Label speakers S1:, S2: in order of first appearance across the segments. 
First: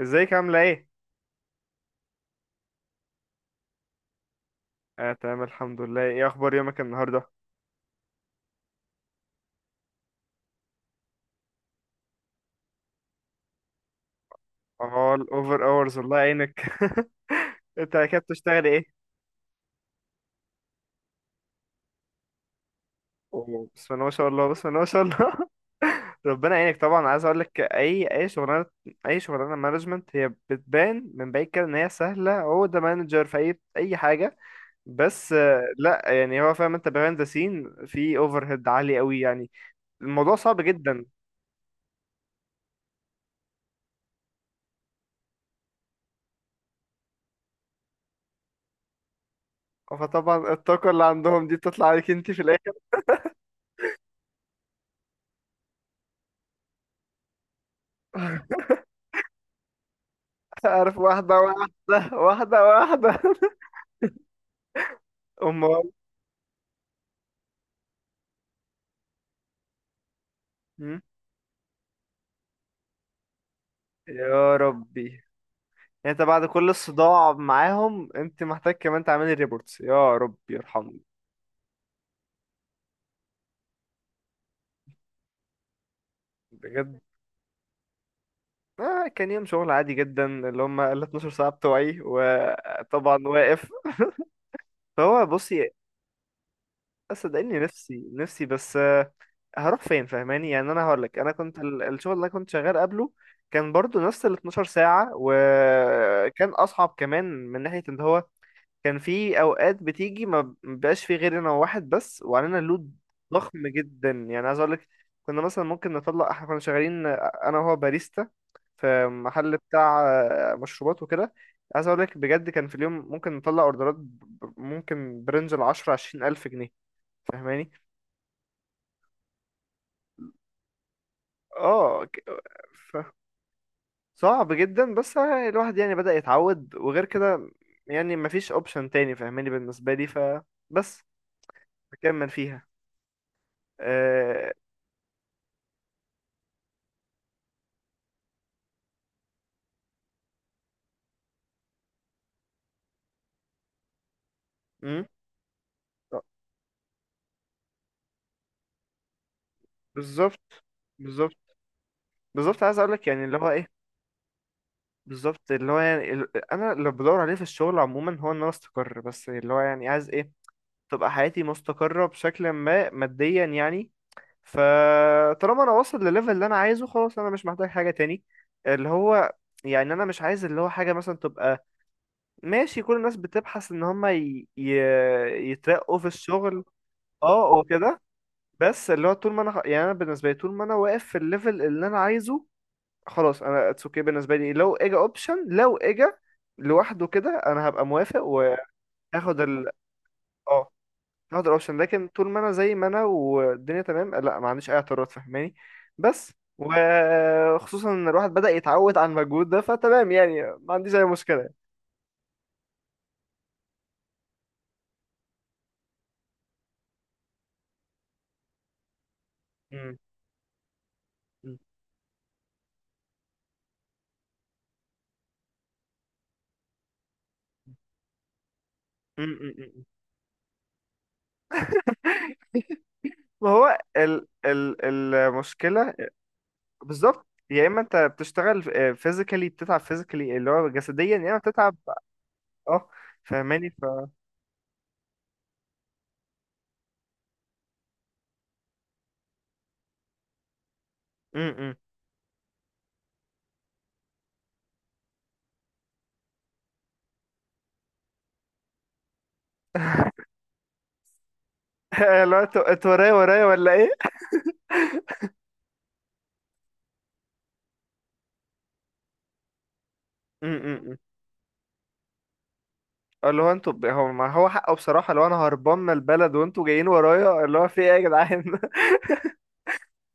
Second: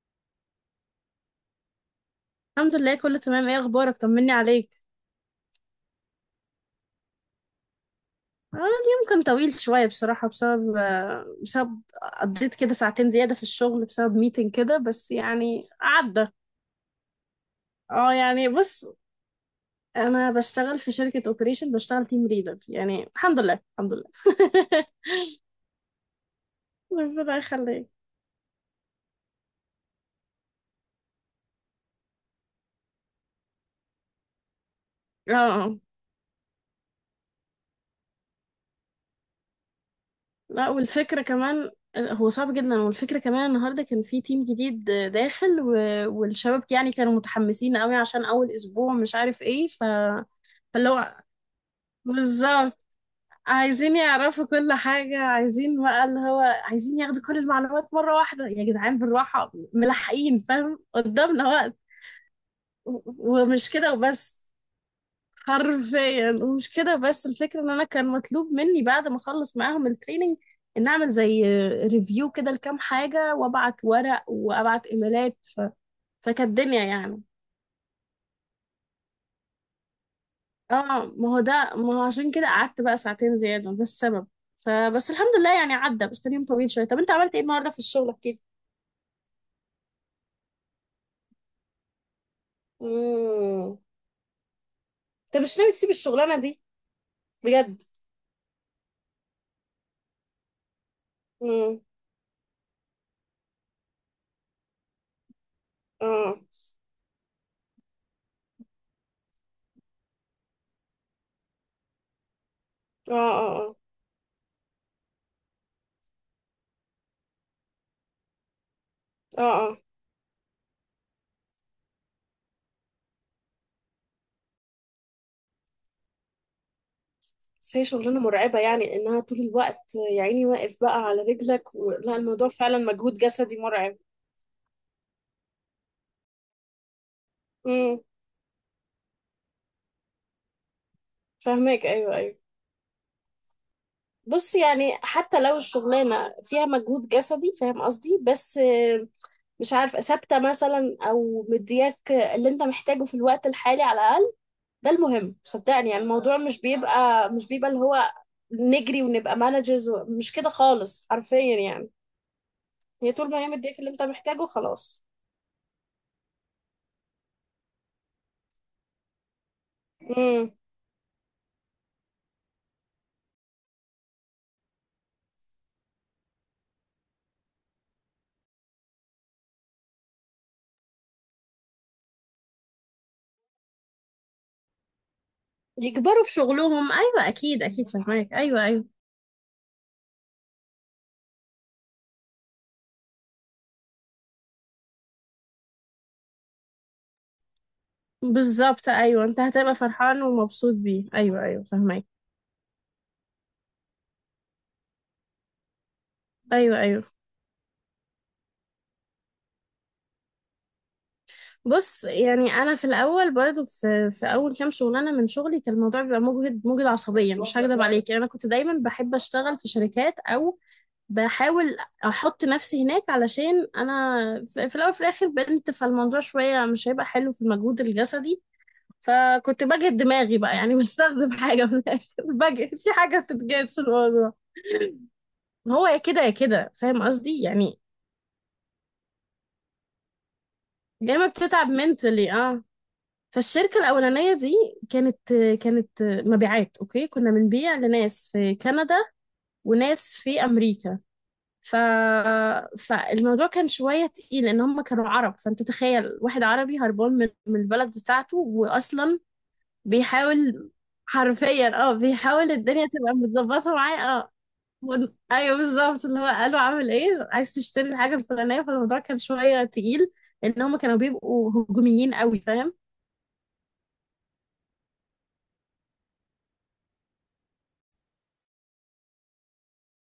S1: ازيك عاملة ايه؟
S2: الحمد لله، كله تمام. ايه اخبارك؟ طمني عليك.
S1: اه، تمام الحمد لله. ايه اخبار يومك النهاردة؟
S2: اه، اليوم كان طويل شويه بصراحه، بسبب قضيت كده ساعتين زياده في الشغل بسبب ميتنج كده، بس
S1: اه، الاوفر
S2: يعني
S1: اورز الله
S2: عدى.
S1: يعينك. انت
S2: اه،
S1: كده
S2: يعني
S1: بتشتغلي ايه؟
S2: بص. انا بشتغل في شركه اوبريشن، بشتغل تيم ليدر يعني. الحمد لله،
S1: اوه،
S2: الحمد
S1: بسم
S2: لله.
S1: الله ما شاء الله، بسم الله ما شاء الله. ربنا يعينك، طبعا عايز
S2: ربنا
S1: اقول لك
S2: يخليك.
S1: اي شغلانه. اي شغلانه مانجمنت هي بتبان من بعيد كده ان هي سهله، هو ده مانجر في اي حاجه. بس
S2: اه. آه.
S1: لا، يعني هو فاهم انت بيهايند ذا سين، في اوفر هيد عالي قوي يعني. الموضوع صعب
S2: لا،
S1: جدا.
S2: والفكره كمان. هو صعب جدا، والفكره كمان النهارده كان في تيم جديد داخل والشباب يعني كانوا متحمسين قوي عشان اول اسبوع، مش عارف ايه
S1: فطبعا
S2: فاللي
S1: الطاقه اللي
S2: هو
S1: عندهم دي بتطلع عليك انت في الاخر.
S2: بالظبط، عايزين يعرفوا كل حاجة، عايزين بقى اللي هو عايزين ياخدوا كل المعلومات مرة واحدة. يا جدعان بالراحة، ملحقين، فاهم
S1: عارف، واحدة
S2: قدامنا وقت.
S1: واحدة واحدة واحدة.
S2: ومش كده وبس،
S1: أمال.
S2: حرفيا ومش كده بس. الفكرة ان انا كان مطلوب مني بعد ما اخلص معاهم التريننج ان
S1: مم.
S2: اعمل زي ريفيو كده لكام حاجة، وابعت ورق
S1: يا
S2: وابعت
S1: ربي.
S2: ايميلات.
S1: يعني انت بعد
S2: فكانت
S1: كل
S2: الدنيا يعني،
S1: الصداع معاهم انت محتاج كمان تعملي ريبورتس؟ يا ربي يرحمني.
S2: اه ما هو ده، ما هو عشان كده قعدت بقى ساعتين زيادة، ده السبب. فبس الحمد لله يعني عدى، بس كان يوم طويل شوية. طب
S1: بجد.
S2: انت عملت ايه النهاردة في الشغل كده؟
S1: كان يوم شغل عادي جدا، اللي هم ال 12 ساعة بتوعي، وطبعا واقف.
S2: امم.
S1: فهو
S2: انت مش
S1: بصي.
S2: ناوي تسيب الشغلانة دي؟
S1: صدقني،
S2: بجد؟
S1: نفسي نفسي، بس هروح فين؟ فاهماني؟ يعني انا هقول لك، انا كنت
S2: امم.
S1: الشغل اللي انا كنت شغال قبله كان برضو نفس ال 12 ساعة،
S2: اه،
S1: وكان اصعب كمان من ناحية ان هو كان في اوقات بتيجي ما بيبقاش في غير انا وواحد بس، وعلينا لود
S2: اه، اه.
S1: ضخم
S2: اه،
S1: جدا. يعني عايز اقول لك، كنا مثلا ممكن نطلع، احنا كنا شغالين انا وهو باريستا في
S2: اه،
S1: محل
S2: اه.
S1: بتاع مشروبات وكده. عايز اقول لك بجد، كان في اليوم ممكن نطلع اوردرات ممكن برنج العشرة عشرين الف جنيه. فاهماني؟
S2: بس هي شغلانة مرعبة يعني، انها طول الوقت يا عيني واقف بقى على رجلك.
S1: اه
S2: لا،
S1: ك-
S2: الموضوع فعلا
S1: ف-
S2: مجهود جسدي مرعب.
S1: صعب جدا، بس الواحد يعني بدأ يتعود. وغير كده
S2: امم.
S1: يعني مفيش اوبشن تاني، فاهماني؟ بالنسبة لي فبس
S2: فاهماك، ايوه،
S1: بكمل
S2: ايوه.
S1: فيها. أه...
S2: بص يعني حتى لو الشغلانة فيها مجهود جسدي، فاهم قصدي، بس مش عارفة ثابتة مثلا أو مدياك اللي أنت محتاجه في الوقت الحالي، على الأقل ده المهم. صدقني يعني الموضوع مش بيبقى اللي هو نجري ونبقى مانجرز، مش
S1: بالظبط،
S2: كده خالص
S1: بالظبط،
S2: حرفيا يعني.
S1: بالظبط. عايز اقول لك
S2: هي
S1: يعني
S2: طول
S1: اللي
S2: ما هي
S1: هو ايه؟
S2: مدياك اللي أنت محتاجه، خلاص.
S1: بالظبط، اللي هو يعني انا اللي بدور عليه في الشغل عموما هو ان انا استقر. بس اللي هو يعني عايز ايه؟
S2: امم.
S1: تبقى حياتي مستقرة بشكل ما، ماديا يعني. فطالما انا واصل لليفل اللي انا عايزه، خلاص انا مش محتاج حاجة تاني. اللي هو يعني انا مش عايز اللي هو حاجة مثلا تبقى ماشي. كل الناس بتبحث ان هما يترقوا في
S2: يكبروا في
S1: الشغل.
S2: شغلهم، أيوة،
S1: اه
S2: أكيد أكيد،
S1: وكده.
S2: فهماك، أيوة أيوة.
S1: بس اللي هو طول ما انا، يعني انا بالنسبة لي، طول ما انا واقف في الليفل اللي انا عايزه، خلاص انا اتس اوكي. بالنسبه لي لو اجا اوبشن، لو اجا لوحده كده، انا هبقى موافق
S2: بالظبط، أيوة، أنت
S1: وهاخد ال
S2: هتبقى فرحان
S1: اه،
S2: ومبسوط بيه، أيوة
S1: هاخد
S2: أيوة
S1: الاوبشن.
S2: فهماك،
S1: لكن طول ما انا زي ما انا، والدنيا تمام، لا، ما عنديش اي اعتراض، فاهماني؟ بس.
S2: أيوة أيوة.
S1: وخصوصا ان الواحد بدأ يتعود على المجهود ده، فتمام يعني، ما عنديش اي مشكله.
S2: بص يعني انا في الاول برضو في اول كام شغلانه من شغلي كان الموضوع بيبقى مجهد، مجهد عصبيا، مش هكدب عليك. يعني انا كنت دايما بحب اشتغل في
S1: مم.
S2: شركات، او
S1: مم.
S2: بحاول احط نفسي هناك، علشان انا في الاول في الاخر بنت، فالموضوع شويه مش هيبقى حلو في المجهود الجسدي.
S1: مم. مم.
S2: فكنت
S1: مم.
S2: بجهد دماغي بقى يعني بستخدم حاجه من الاخر بجهد في حاجه
S1: ما
S2: بتتجهد
S1: هو
S2: في
S1: ال
S2: الموضوع.
S1: ال
S2: هو
S1: المشكله،
S2: يا كده يا كده، فاهم
S1: بالظبط.
S2: قصدي
S1: يا
S2: يعني.
S1: اما انت بتشتغل فيزيكالي، بتتعب فيزيكالي اللي هو
S2: يا
S1: جسديا،
S2: اما
S1: يا اما
S2: بتتعب
S1: بتتعب.
S2: منتلي، اه.
S1: اه، فاهماني؟
S2: فالشركة الأولانية دي كانت، كانت مبيعات. أوكي، كنا بنبيع لناس في كندا وناس في أمريكا.
S1: م- م.
S2: ف... فالموضوع كان شوية تقيل، لأن هم كانوا عرب. فأنت تخيل واحد عربي هربان من البلد بتاعته، وأصلا بيحاول حرفيا اه،
S1: اللي هو
S2: بيحاول
S1: انتوا
S2: الدنيا
S1: انتوا ورايا
S2: تبقى
S1: ورايا ولا
S2: متظبطة
S1: ايه؟
S2: معاه، اه. ايوه بالظبط، اللي هو قالوا عامل ايه، عايز تشتري الحاجة الفلانية. فالموضوع كان شوية تقيل لأن هم كانوا
S1: امم.
S2: بيبقوا هجوميين قوي، فاهم.
S1: اللي هو انتوا هو ما هو حقه بصراحة، لو انا هربان من البلد وانتوا جايين ورايا، اللي هو في ايه يا جدعان؟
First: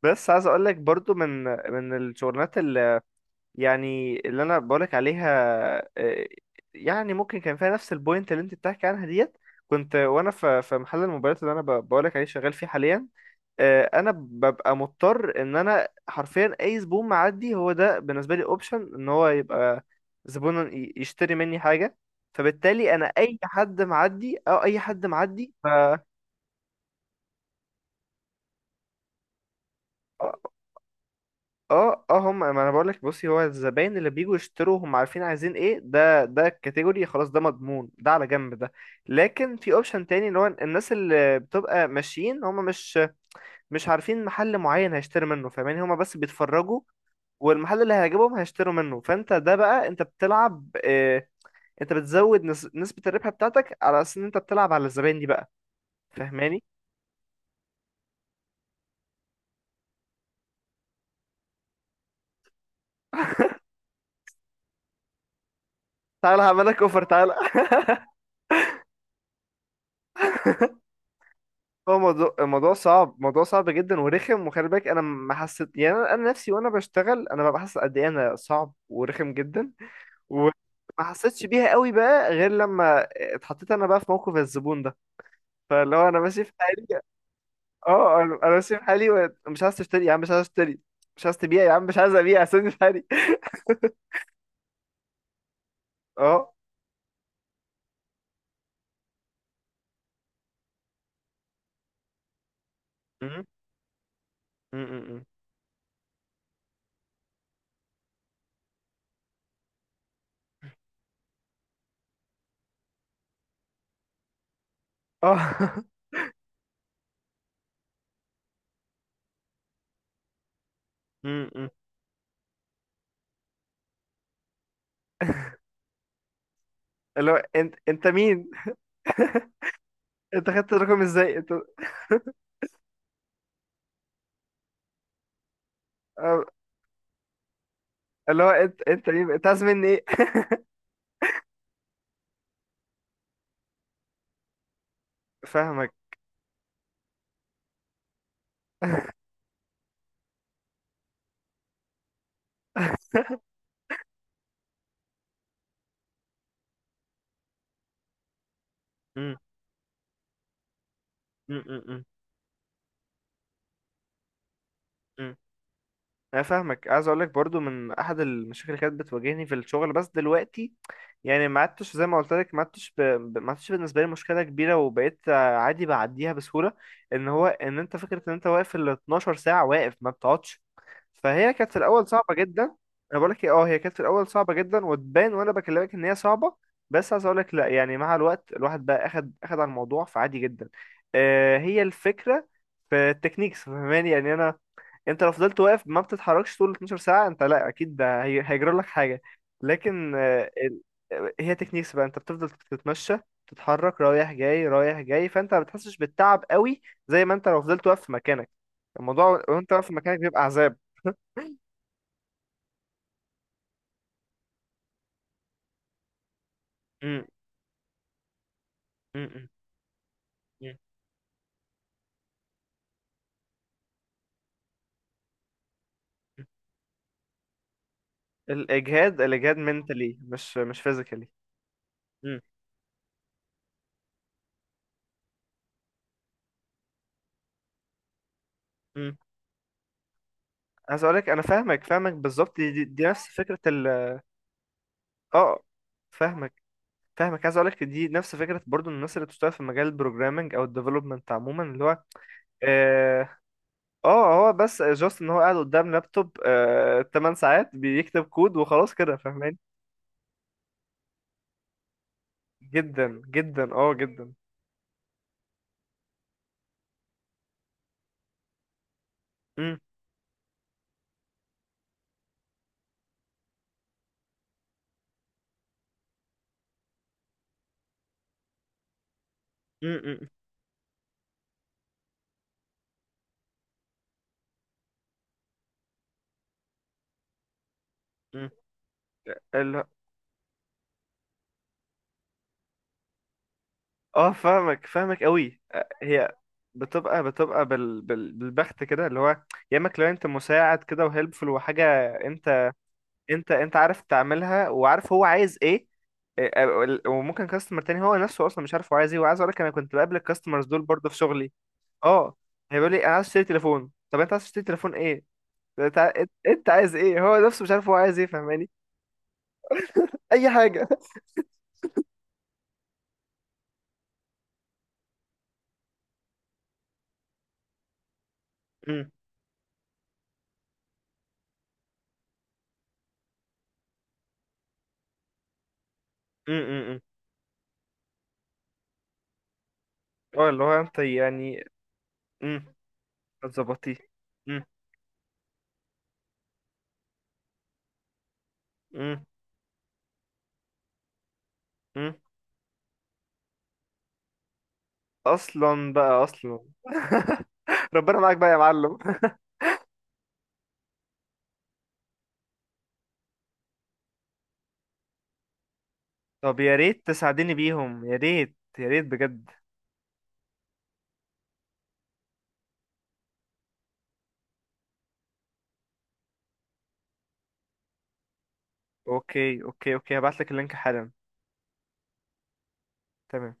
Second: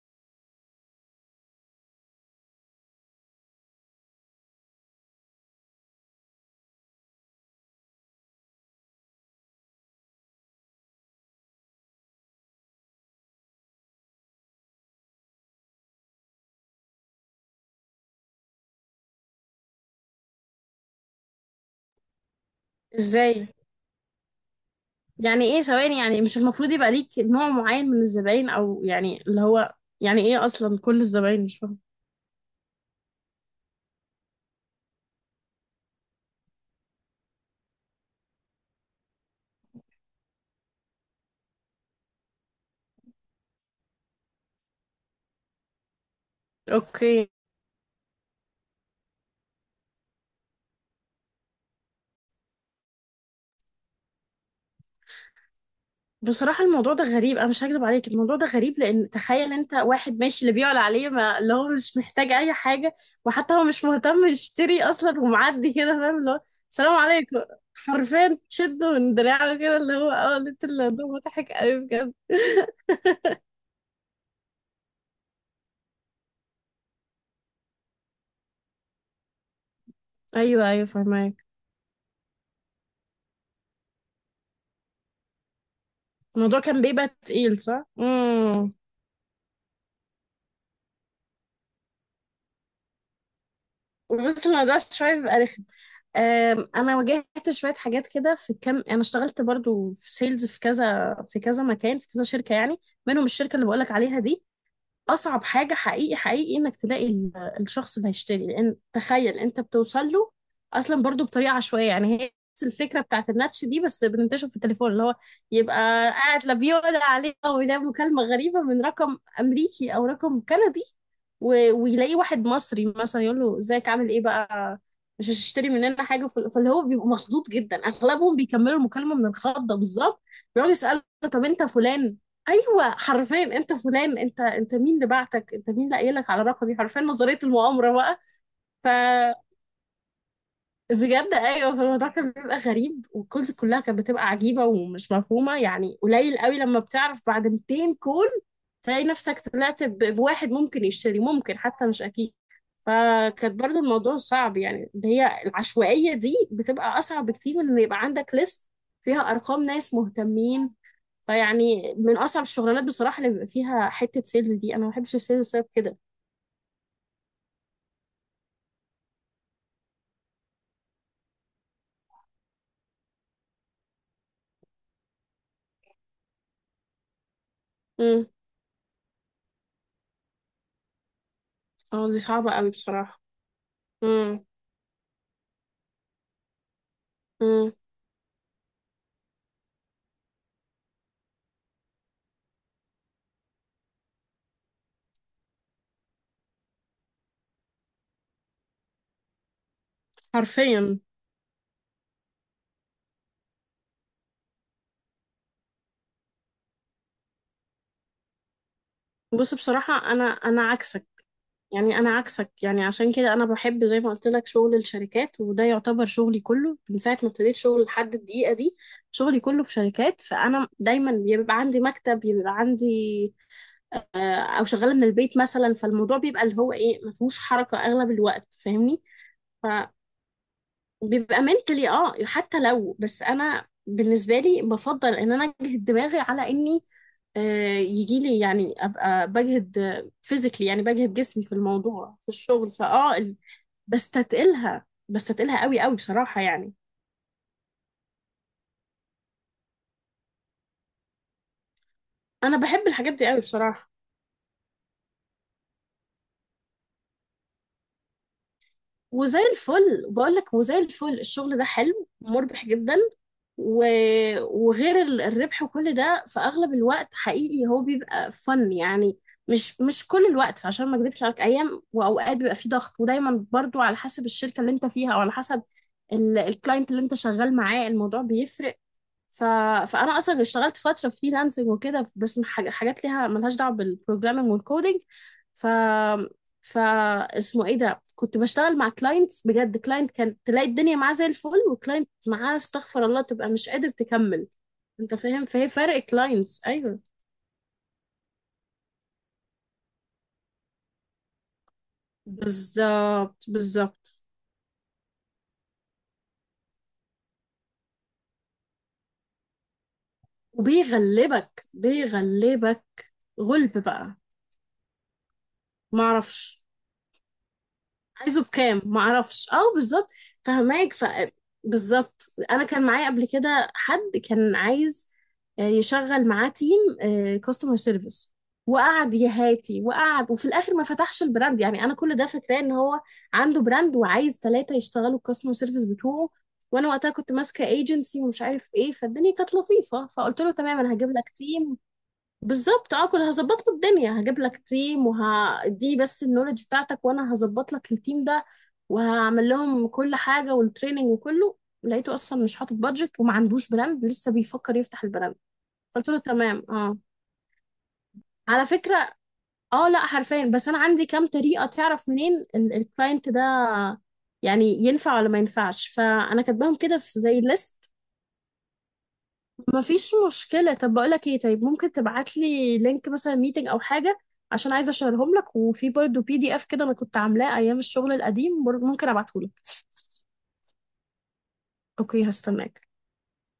S1: بس عايز اقول لك برضو من من الشغلانات، يعني اللي انا بقولك عليها، آه، يعني ممكن كان فيها نفس البوينت اللي انت بتحكي عنها ديت. كنت وانا في محل الموبايلات اللي انا بقولك عليه شغال فيه حاليا، انا ببقى مضطر ان انا حرفيا اي زبون معدي هو ده بالنسبه لي اوبشن ان هو يبقى زبون يشتري مني حاجه. فبالتالي انا اي
S2: ازاي
S1: حد معدي او اي حد
S2: يعني؟
S1: معدي
S2: ايه، ثواني، يعني مش المفروض يبقى ليك نوع معين من الزباين، او يعني اللي هو، يعني ايه اصلا كل الزباين، مش فاهم.
S1: اه اه. هم، ما انا بقول لك بصي، هو الزباين اللي بيجوا يشتروا هم عارفين عايزين ايه، ده ده الكاتيجوري خلاص، ده مضمون، ده على جنب ده. لكن في اوبشن تاني، اللي هو الناس اللي بتبقى ماشيين هم مش عارفين محل معين هيشتري منه، فاهماني؟ هم بس بيتفرجوا،
S2: اوكي.
S1: والمحل اللي هيعجبهم هيشتروا منه. فانت ده بقى انت بتلعب، اه، انت بتزود نسبة الربح بتاعتك على اساس ان انت بتلعب على الزباين دي بقى.
S2: بصراحة
S1: فاهماني؟
S2: الموضوع ده غريب، انا مش هكذب عليك الموضوع ده غريب. لان تخيل انت واحد ماشي اللي بيعلى عليه ما اللي هو مش محتاج اي حاجة، وحتى هو مش مهتم يشتري اصلا ومعدي كده، فاهم اللي هو.
S1: تعالى هعملك
S2: السلام
S1: اوفر، تعالى.
S2: عليكم. حرفيا تشده من دراعه كده اللي هو، اه. قلت اللي ده مضحك قوي
S1: هو
S2: بجد
S1: الموضوع صعب، موضوع صعب جدا ورخم. وخلي بالك انا ما حسيت، يعني انا، أنا نفسي وانا بشتغل انا ببقى حاسس قد ايه انا صعب ورخم جدا، وما
S2: ايوه، ايوه،
S1: حسيتش
S2: فاهمك.
S1: بيها قوي بقى غير لما اتحطيت انا بقى في موقف الزبون ده. فاللي هو انا ماشي في
S2: الموضوع كان
S1: حالي.
S2: بيبقى تقيل، صح؟
S1: اه، انا
S2: امم.
S1: ماشي في حالي، ومش عايز تشتري يا عم، مش عايز اشتري. مش عايز تبيع يا عم، مش عايز ابيع، سيبني في حالي.
S2: بص الموضوع شوية بيبقى رخم.
S1: اه
S2: أنا واجهت شوية حاجات كده في كام. أنا اشتغلت برضو في سيلز، في كذا، في كذا مكان، في كذا شركة يعني، منهم
S1: م-
S2: الشركة اللي بقولك عليها دي.
S1: م- م- م.
S2: اصعب حاجه حقيقي، حقيقي انك تلاقي الشخص اللي هيشتري. لان تخيل انت بتوصل له اصلا برضو بطريقه عشوائيه. يعني هي نفس الفكره بتاعت الناتش دي، بس بننتشر في التليفون، اللي هو
S1: اه.
S2: يبقى قاعد لا بيقول عليه، او يلاقي مكالمه غريبه من رقم امريكي او رقم كندي،
S1: م- م.
S2: ويلاقي واحد مصري مثلا يقول له ازيك عامل ايه بقى، مش هتشتري مننا حاجه. فاللي هو بيبقى
S1: اللي هو
S2: مخضوض
S1: انت
S2: جدا.
S1: انت
S2: اغلبهم
S1: مين؟
S2: بيكملوا المكالمه من الخضه بالظبط،
S1: انت
S2: بيقعدوا
S1: خدت
S2: يسالوا
S1: الرقم ازاي
S2: طب
S1: انت؟
S2: انت فلان، ايوه حرفيا انت فلان، انت مين اللي بعتك، انت مين اللي قايل لك على
S1: آه،
S2: رقمي، حرفيا نظريه المؤامره بقى.
S1: اللي هو انت
S2: ف،
S1: انت مين؟ انت عايز مني ايه؟
S2: بجد ايوه، فالموضوع كان بيبقى غريب، والكولز كلها كانت بتبقى عجيبه ومش مفهومه
S1: فاهمك.
S2: يعني. قليل قوي لما بتعرف بعد 200 كول تلاقي نفسك طلعت بواحد ممكن يشتري، ممكن حتى مش اكيد. فكانت برضو الموضوع صعب يعني، اللي هي العشوائيه دي بتبقى اصعب بكتير من ان يبقى عندك ليست فيها
S1: مم،
S2: ارقام ناس مهتمين.
S1: مم، مم،
S2: فيعني
S1: مم،
S2: من اصعب الشغلانات بصراحه اللي بيبقى فيها حته سيلز دي، انا ما بحبش
S1: مم.
S2: السيلز بسبب كده.
S1: انا فاهمك. عايز اقول لك برضو، من احد المشاكل اللي كانت بتواجهني في الشغل، بس دلوقتي يعني ما عدتش، زي ما قلت لك ما عدتش بالنسبه لي مشكله كبيره، وبقيت عادي بعديها بسهوله، ان هو ان انت فكره
S2: امم.
S1: ان انت واقف ال 12 ساعه واقف ما بتقعدش. فهي كانت في
S2: اه
S1: الاول
S2: دي
S1: صعبه
S2: صعبه
S1: جدا.
S2: قوي
S1: انا
S2: بصراحه.
S1: بقول لك إيه، اه، هي كانت في الاول
S2: امم،
S1: صعبه جدا وتبان وانا بكلمك ان هي صعبه. بس عايز اقول لك لا،
S2: امم،
S1: يعني مع الوقت الواحد بقى اخد على الموضوع، فعادي جدا. هي الفكره في التكنيكس، فاهماني؟ يعني انا، انت لو فضلت واقف ما بتتحركش طول 12 ساعة انت، لا اكيد ده هيجرى لك حاجة. لكن
S2: حرفيا.
S1: هي تكنيكس بقى، انت بتفضل تتمشى، تتحرك رايح جاي رايح جاي، فانت ما بتحسش بالتعب قوي. زي ما انت لو فضلت واقف في مكانك، الموضوع
S2: بص
S1: وانت واقف في
S2: بصراحه
S1: مكانك
S2: انا
S1: بيبقى
S2: انا
S1: عذاب.
S2: عكسك. يعني انا عكسك، يعني عشان كده انا بحب زي ما قلت لك شغل الشركات. وده يعتبر شغلي كله من ساعه
S1: م-
S2: ما ابتديت شغل لحد الدقيقه دي،
S1: م-
S2: شغلي
S1: م-
S2: كله في شركات. فانا
S1: م-
S2: دايما بيبقى عندي مكتب، بيبقى عندي آه، او شغاله من البيت مثلا. فالموضوع بيبقى
S1: م.
S2: اللي هو ايه، ما فيهوش حركه اغلب الوقت، فاهمني.
S1: الاجهاد، الاجهاد منتلي، مش فيزيكالي.
S2: بيبقى منتلي، اه. يعني حتى لو، بس انا بالنسبه لي بفضل ان انا اجهد دماغي على اني، آه، يجي لي يعني ابقى بجهد فيزيكلي، يعني
S1: عايز
S2: بجهد
S1: اقولك انا
S2: جسمي في
S1: فاهمك،
S2: الموضوع في
S1: بالظبط دي,
S2: الشغل،
S1: دي, دي نفس فكرة
S2: بستتقلها، بستتقلها
S1: اه.
S2: قوي قوي بصراحه
S1: فاهمك
S2: يعني.
S1: فاهمك عايز اقولك دي نفس فكره برضو الناس اللي بتشتغل في مجال البروجرامنج او الديفلوبمنت عموما اللي هو
S2: انا بحب الحاجات دي
S1: اه.
S2: قوي بصراحه،
S1: هو بس جاست ان هو قاعد قدام لابتوب، 8 ساعات بيكتب كود وخلاص كده.
S2: وزي
S1: فاهماني؟
S2: الفل بقول لك. وزي الفل الشغل ده حلو، مربح جدا،
S1: جدا جدا،
S2: و...
S1: اه جدا.
S2: وغير الربح وكل ده، في اغلب الوقت حقيقي هو بيبقى فن يعني.
S1: امم.
S2: مش كل الوقت، عشان ما اكذبش عليك، ايام واوقات بيبقى فيه ضغط، ودايما برضو على حسب الشركه اللي انت فيها، او على حسب الكلاينت اللي انت شغال معاه الموضوع بيفرق ف...
S1: امم.
S2: فانا
S1: امم.
S2: اصلا اشتغلت فتره فريلانسنج وكده، بس من حاجات ليها، ملهاش دعوه بالبروجرامينج والكودينج. ف، ف، اسمه ايه ده، كنت
S1: إمم.
S2: بشتغل مع كلاينتس. بجد،
S1: ال...
S2: كلاينت كان تلاقي الدنيا معاه زي الفل، وكلاينت معاه استغفر الله تبقى مش قادر
S1: اه،
S2: تكمل.
S1: فاهمك
S2: انت فاهم،
S1: قوي
S2: فهي فرق
S1: هي
S2: كلاينتس، ايوه
S1: بتبقى بالبخت كده. اللي هو يا اما كلاينت مساعد كده وهيلبفul وحاجه انت
S2: بالظبط،
S1: انت عارف
S2: بالظبط.
S1: تعملها وعارف هو عايز ايه. إيه، وممكن كاستمر تاني هو نفسه اصلا مش عارف هو عايز ايه. وعايز اقول لك انا كنت بقابل الكاستمرز دول برضه في شغلي.
S2: وبيغلبك،
S1: اه. هيقولوا لي
S2: بيغلبك
S1: انا عايز اشتري
S2: غلب
S1: تليفون.
S2: بقى،
S1: طب انت عايز تشتري تليفون ايه؟ انت انت
S2: معرفش
S1: أنت عايز ايه؟ هو نفسه مش عارف هو عايز ايه،
S2: عايزه
S1: فاهماني؟
S2: بكام، معرفش، اه بالظبط.
S1: اي حاجه.
S2: فهماك، ف، بالظبط. انا كان معايا قبل كده حد كان عايز يشغل معاه تيم كاستمر سيرفيس،
S1: امم.
S2: وقعد يهاتي وقعد، وفي الاخر ما فتحش البراند. يعني انا كل ده فاكراه، ان هو عنده براند وعايز 3 يشتغلوا الكاستمر سيرفيس بتوعه.
S1: امم.
S2: وانا
S1: امم.
S2: وقتها كنت ماسكه ايجنسي ومش عارف ايه، فالدنيا كانت لطيفه فقلت
S1: اه،
S2: له
S1: اللي هو
S2: تمام انا
S1: انت
S2: هجيب لك
S1: يعني.
S2: تيم.
S1: امم.
S2: بالظبط اه، كنت هظبط له
S1: هتظبطيه.
S2: الدنيا، هجيب لك
S1: امم.
S2: تيم وهديني بس النولج بتاعتك وانا هظبط لك التيم ده،
S1: امم.
S2: وهعمل لهم كل حاجه والتريننج وكله. لقيته
S1: امم.
S2: اصلا مش حاطط بادجت، وما عندوش براند، لسه بيفكر يفتح البراند.
S1: اصلا
S2: قلت له
S1: بقى اصلا.
S2: تمام، اه،
S1: ربنا معاك بقى يا
S2: على
S1: معلم.
S2: فكره. اه لا حرفيا، بس انا عندي كام طريقه تعرف منين الكلاينت ده يعني ينفع ولا ما ينفعش، فانا
S1: طب
S2: كاتباهم
S1: يا
S2: كده
S1: ريت
S2: في زي
S1: تساعديني
S2: ليست.
S1: بيهم، يا ريت، يا ريت بجد.
S2: مفيش مشكلة، طب بقولك ايه، طيب ممكن تبعتلي لينك مثلا ميتنج او حاجة، عشان عايزة اشيرهم لك. وفي برضه PDF كده انا كنت عاملاه ايام الشغل القديم، ممكن ابعتهولك.
S1: اوكي، اوكي، اوكي، هبعت لك اللينك حالا.
S2: اوكي، هستناك.
S1: تمام.